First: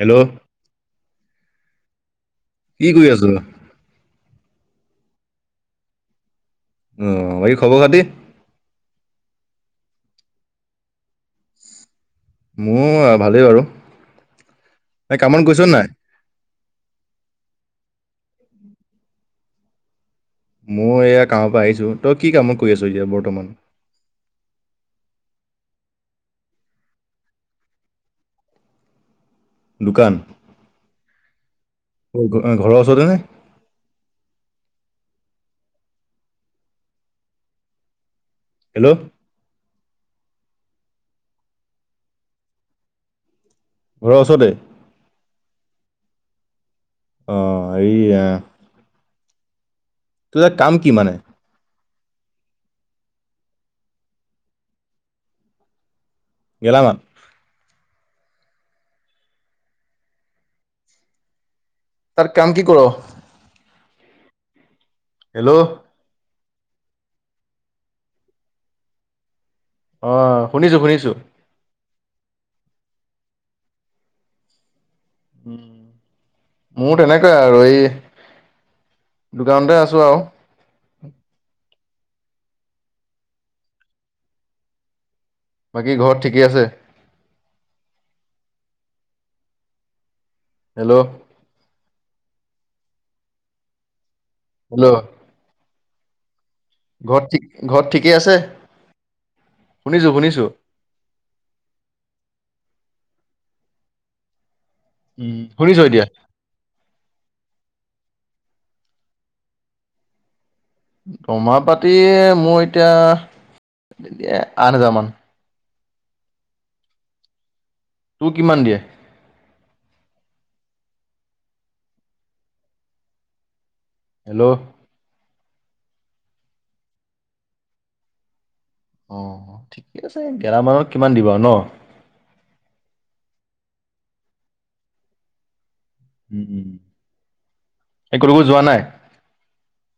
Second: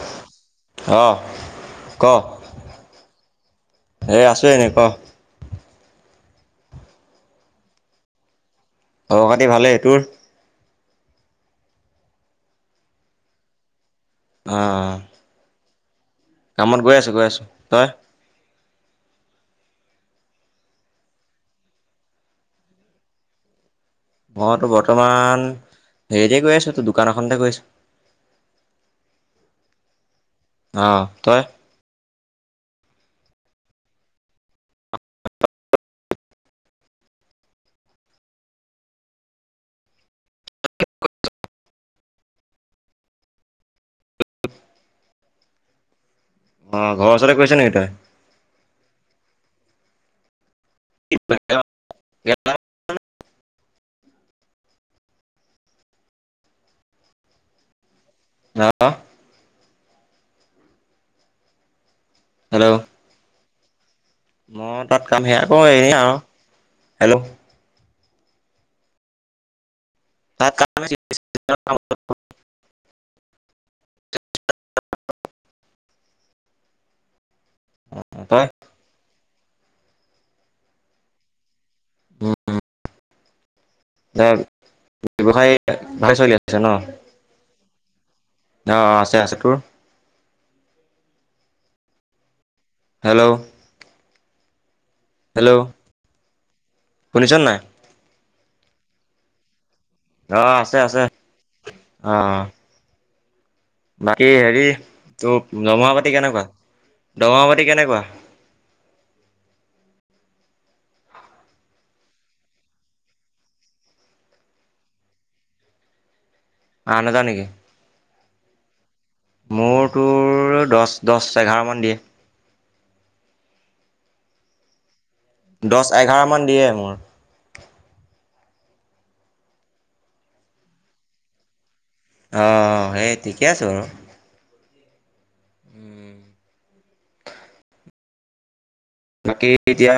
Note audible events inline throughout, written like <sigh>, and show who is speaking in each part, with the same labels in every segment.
Speaker 1: Hello
Speaker 2: উম ক
Speaker 1: কি কৰি আছ
Speaker 2: এ আছো এনে ক
Speaker 1: আহ বাকী খবৰ খাতি।
Speaker 2: অ খবৰ খাতি ভালেই তোৰ
Speaker 1: মোৰ ভালেই বাৰু।
Speaker 2: আহ
Speaker 1: এই কামত গৈছ নাই?
Speaker 2: কামত গৈ আছো গৈ আছো। তই?
Speaker 1: মই এয়া কামৰ পৰা আহিছো। তই কি কামত কৰি আছ এতিয়া বৰ্তমান?
Speaker 2: মইতো বৰ্তমান হেৰিতে গৈ আছো, টো দোকান এখনতে গৈ আছো।
Speaker 1: দোকান?
Speaker 2: অ। তই?
Speaker 1: অ ঘৰৰ ওচৰতে নে? হেল্ল', ঘৰ ওচতে?
Speaker 2: অ ঘৰৰ ওচৰতে কৈছা নেকি তই?
Speaker 1: হেৰি আ, তোৰ ইয়াত কাম কি মানে?
Speaker 2: গ <unintelligible>
Speaker 1: গেলামাল?
Speaker 2: ন <unintelligible>
Speaker 1: তাত কাম কি
Speaker 2: হেল্ল'
Speaker 1: কৰ?
Speaker 2: মই তাত কাম সেয়া কৰো
Speaker 1: হেল্ল'
Speaker 2: এনে আৰু। হেল্ল',
Speaker 1: অঁ
Speaker 2: তাৰ
Speaker 1: শুনিছোঁ
Speaker 2: কাৰণে
Speaker 1: শুনিছোঁ
Speaker 2: <unintelligible>
Speaker 1: উ মোৰ তেনেকুৱাই আৰু এই,
Speaker 2: তই
Speaker 1: দোকানতে আছো আৰু।
Speaker 2: এ ব্যৱসায়
Speaker 1: বাকী
Speaker 2: ভালে
Speaker 1: ঘৰত
Speaker 2: চলি
Speaker 1: ঠিকেই
Speaker 2: আছে ন? অহ অ আছে আছে। তোৰ?
Speaker 1: হেল্ল',
Speaker 2: হেল্ল',
Speaker 1: হেল্ল',
Speaker 2: হেল্ল'
Speaker 1: ঘৰত
Speaker 2: শুনিছ নাই
Speaker 1: থি ঘৰত ঠিকেই আছে? শুনিছোঁ
Speaker 2: অ
Speaker 1: শুনিছোঁ
Speaker 2: আছে আছে অ। বাকী হেৰি তোৰ
Speaker 1: শুনিছ
Speaker 2: দৰমহা
Speaker 1: এতিয়া
Speaker 2: পাতি কেনেকুৱা, দৰমহা পাতি কেনেকুৱা?
Speaker 1: দৰমহা পাতি মোৰ এতিয়া আঠ হাজাৰ মান।
Speaker 2: আঠ হাজাৰ নেকি?
Speaker 1: তোৰ কিমান দিয়ে?
Speaker 2: মোৰ তোৰ দহ দহ এঘাৰ মান দিয়ে।
Speaker 1: হেল্ল',
Speaker 2: দশ এঘাৰ মান দিয়ে মোৰ।
Speaker 1: অ ঠিকে আছে। গেলমালত কিমান দিব আৰু ন?
Speaker 2: অ সেই ঠিকে আছো বাৰু।
Speaker 1: উম উম কটোবোৰ যোৱা নাই?
Speaker 2: বাকী এতিয়া,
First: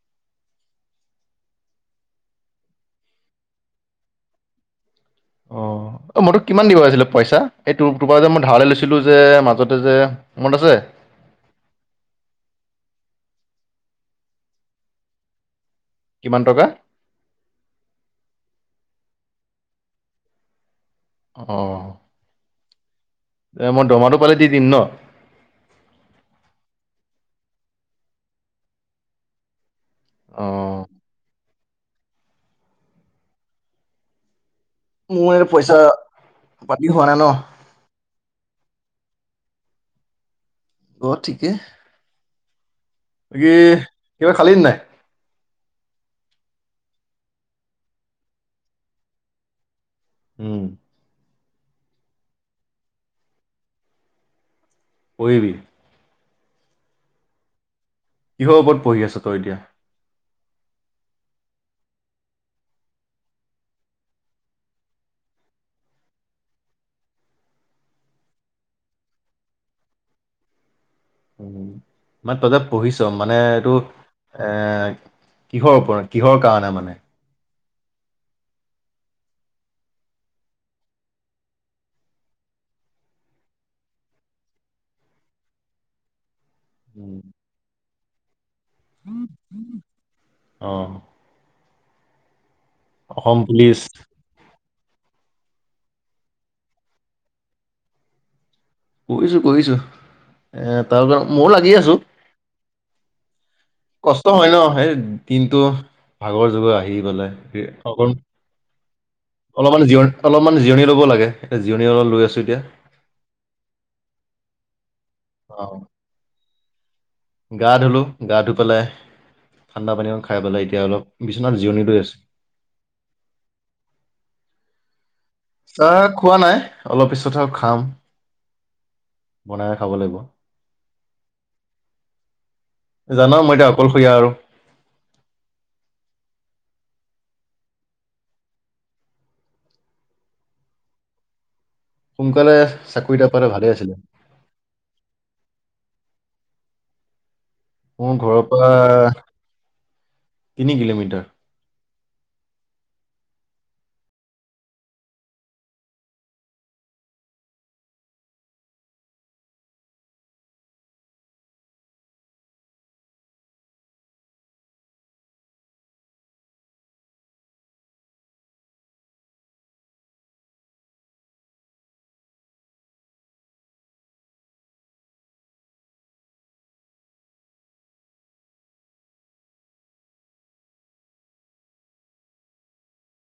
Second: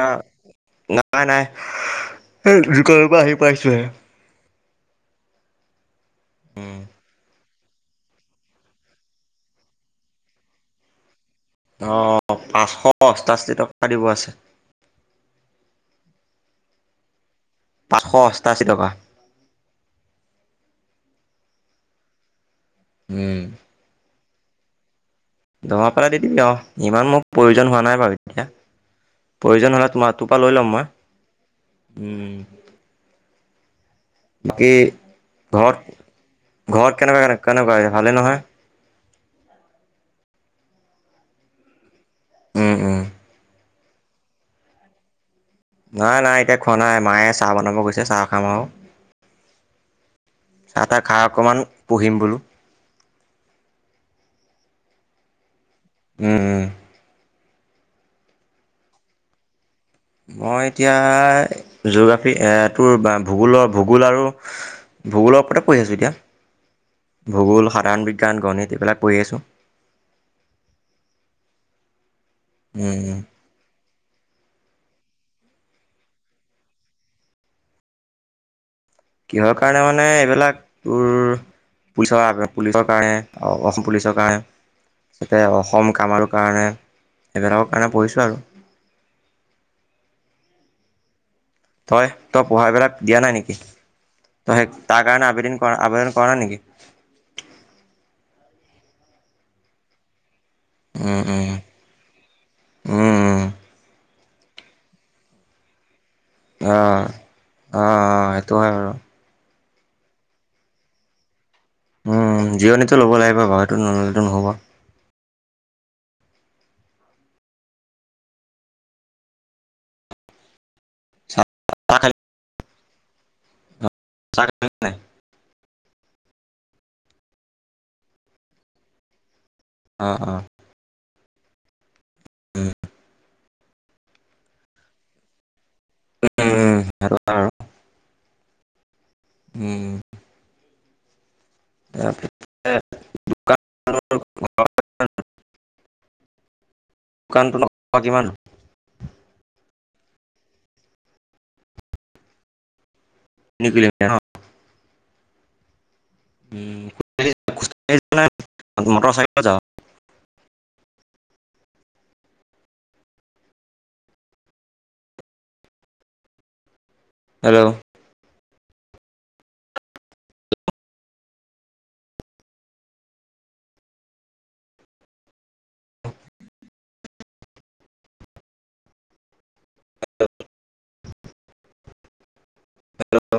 Speaker 2: নাই নাই দোকানৰপৰা আহি পাইছোহে।
Speaker 1: অ অ মই তোক কিমান দিব আছিলো পইচা? এই তু তোৰপৰা যে মই ধাৰলৈ লৈছিলো যে, মাজতে যে মনত আছে?
Speaker 2: অহ পাঁচশ অষ্টাশী টকা দিব আছে।
Speaker 1: কিমান টকা?
Speaker 2: পাঁচশ অষ্টাশী টকা।
Speaker 1: অ,
Speaker 2: উম।
Speaker 1: এ মই দৰমহাটো পালে দি দিম ন?
Speaker 2: দৰমহা পালে দি দিবি অ। ইমান মোৰ প্ৰয়োজন হোৱা নাই বাৰু এতিয়া। প্ৰয়োজন হল - তোৰপৰা
Speaker 1: অ
Speaker 2: লৈ ল'ম মই। উম। বাকী
Speaker 1: মোৰ এই পইচা
Speaker 2: ঘৰত
Speaker 1: পাতি
Speaker 2: ঘৰ
Speaker 1: হোৱা নাই
Speaker 2: কেনেকুৱা
Speaker 1: ন
Speaker 2: কেনে কেনেকুৱা ভালে নহয়?
Speaker 1: ঘৰত ঠিকেই।
Speaker 2: উম। উম।
Speaker 1: বাকি কিবা খালি নাই?
Speaker 2: নাই নাই এতিয়া খোৱা নাই মায়ে চাহ বনাব গৈছে চাহ খাম আৰু।
Speaker 1: উম
Speaker 2: চাহ তাহ খাঁ অকমান পহিম বোলো
Speaker 1: পঢ়িবি
Speaker 2: উম উম।
Speaker 1: কিহৰ ওপৰত পঢ়ি আছ তই এতিয়া।
Speaker 2: মই এতিয়া জিঅ'গ্ৰাফীটো ভূগোলৰ ভূগোল আৰু। ভূগোলৰ ওপৰতে পঢ়ি আছোঁ এতিয়া। ভূগোল সাধাৰণ বিজ্ঞান গণিত এইবিলাক পঢ়ি আছোঁ
Speaker 1: উ মই তইতে পঢ়িছ
Speaker 2: উম,
Speaker 1: মানে এইটো এ কিহৰ ওপৰত কিহৰ কাৰণে মানে।
Speaker 2: কিহৰ কাৰণে মানে এইবিলাক তোৰ পুলিচৰ পুলিচৰ কাৰণে অসম পুলিচৰ কাৰণে যাতে অসম কাম আৰু কাৰণে এইবিলাকৰ কাৰণে পঢ়িছোঁ আৰু
Speaker 1: আহ
Speaker 2: তই তই পঢ়াই বিলাক দিয়া নাই নেকি
Speaker 1: পুলিচ
Speaker 2: তই সেই তাৰ কাৰণে আবেদন কৰা আবেদন কৰা নেকি
Speaker 1: কৰিছো কৰিছো এ তাৰ
Speaker 2: উম
Speaker 1: কাৰ ময়ো
Speaker 2: উম
Speaker 1: লাগি আছো
Speaker 2: উম।
Speaker 1: কষ্ট হয় ন সেই দিনটো ভাগৰ
Speaker 2: অ
Speaker 1: যুগৰ আহি পেলাই
Speaker 2: অ অ
Speaker 1: অক।
Speaker 2: সেইটো হয় বাৰু
Speaker 1: অলপমান জিৰণি অলপমান জিৰণি লব লাগে। এতিয়া জিৰণি অলপ লৈ আছো
Speaker 2: উম
Speaker 1: এতিয়া
Speaker 2: জিৰণিতটো ল'ব লাগিব বাৰু সেইটো নলেো নহ'ব
Speaker 1: আহ গা ধুলো গা ধুই পেলাই ঠাণ্ডা পানী অকণ খাই পেলাই এতিয়া অলপ বিচনাত জিৰণি লৈ
Speaker 2: চাহ
Speaker 1: আচো
Speaker 2: খালি চাহ খালি নাই
Speaker 1: আহ খোৱা নাই অলপ পিছতহে খাম। বনাইে খাব
Speaker 2: অ
Speaker 1: লাগিব।
Speaker 2: অ উম
Speaker 1: জানা মই এতিয়া অকলশৰীয়া আৰু
Speaker 2: উম স উম।
Speaker 1: সোনকালে চাকৰিটা পালে ভালে আছিলে।
Speaker 2: দোকানটো
Speaker 1: মোৰ
Speaker 2: কিমান
Speaker 1: ঘৰৰ পৰা তিনি কিলোমিটাৰ।
Speaker 2: <unintelligible> <unintelligible> হেল্ল', <unintelligible>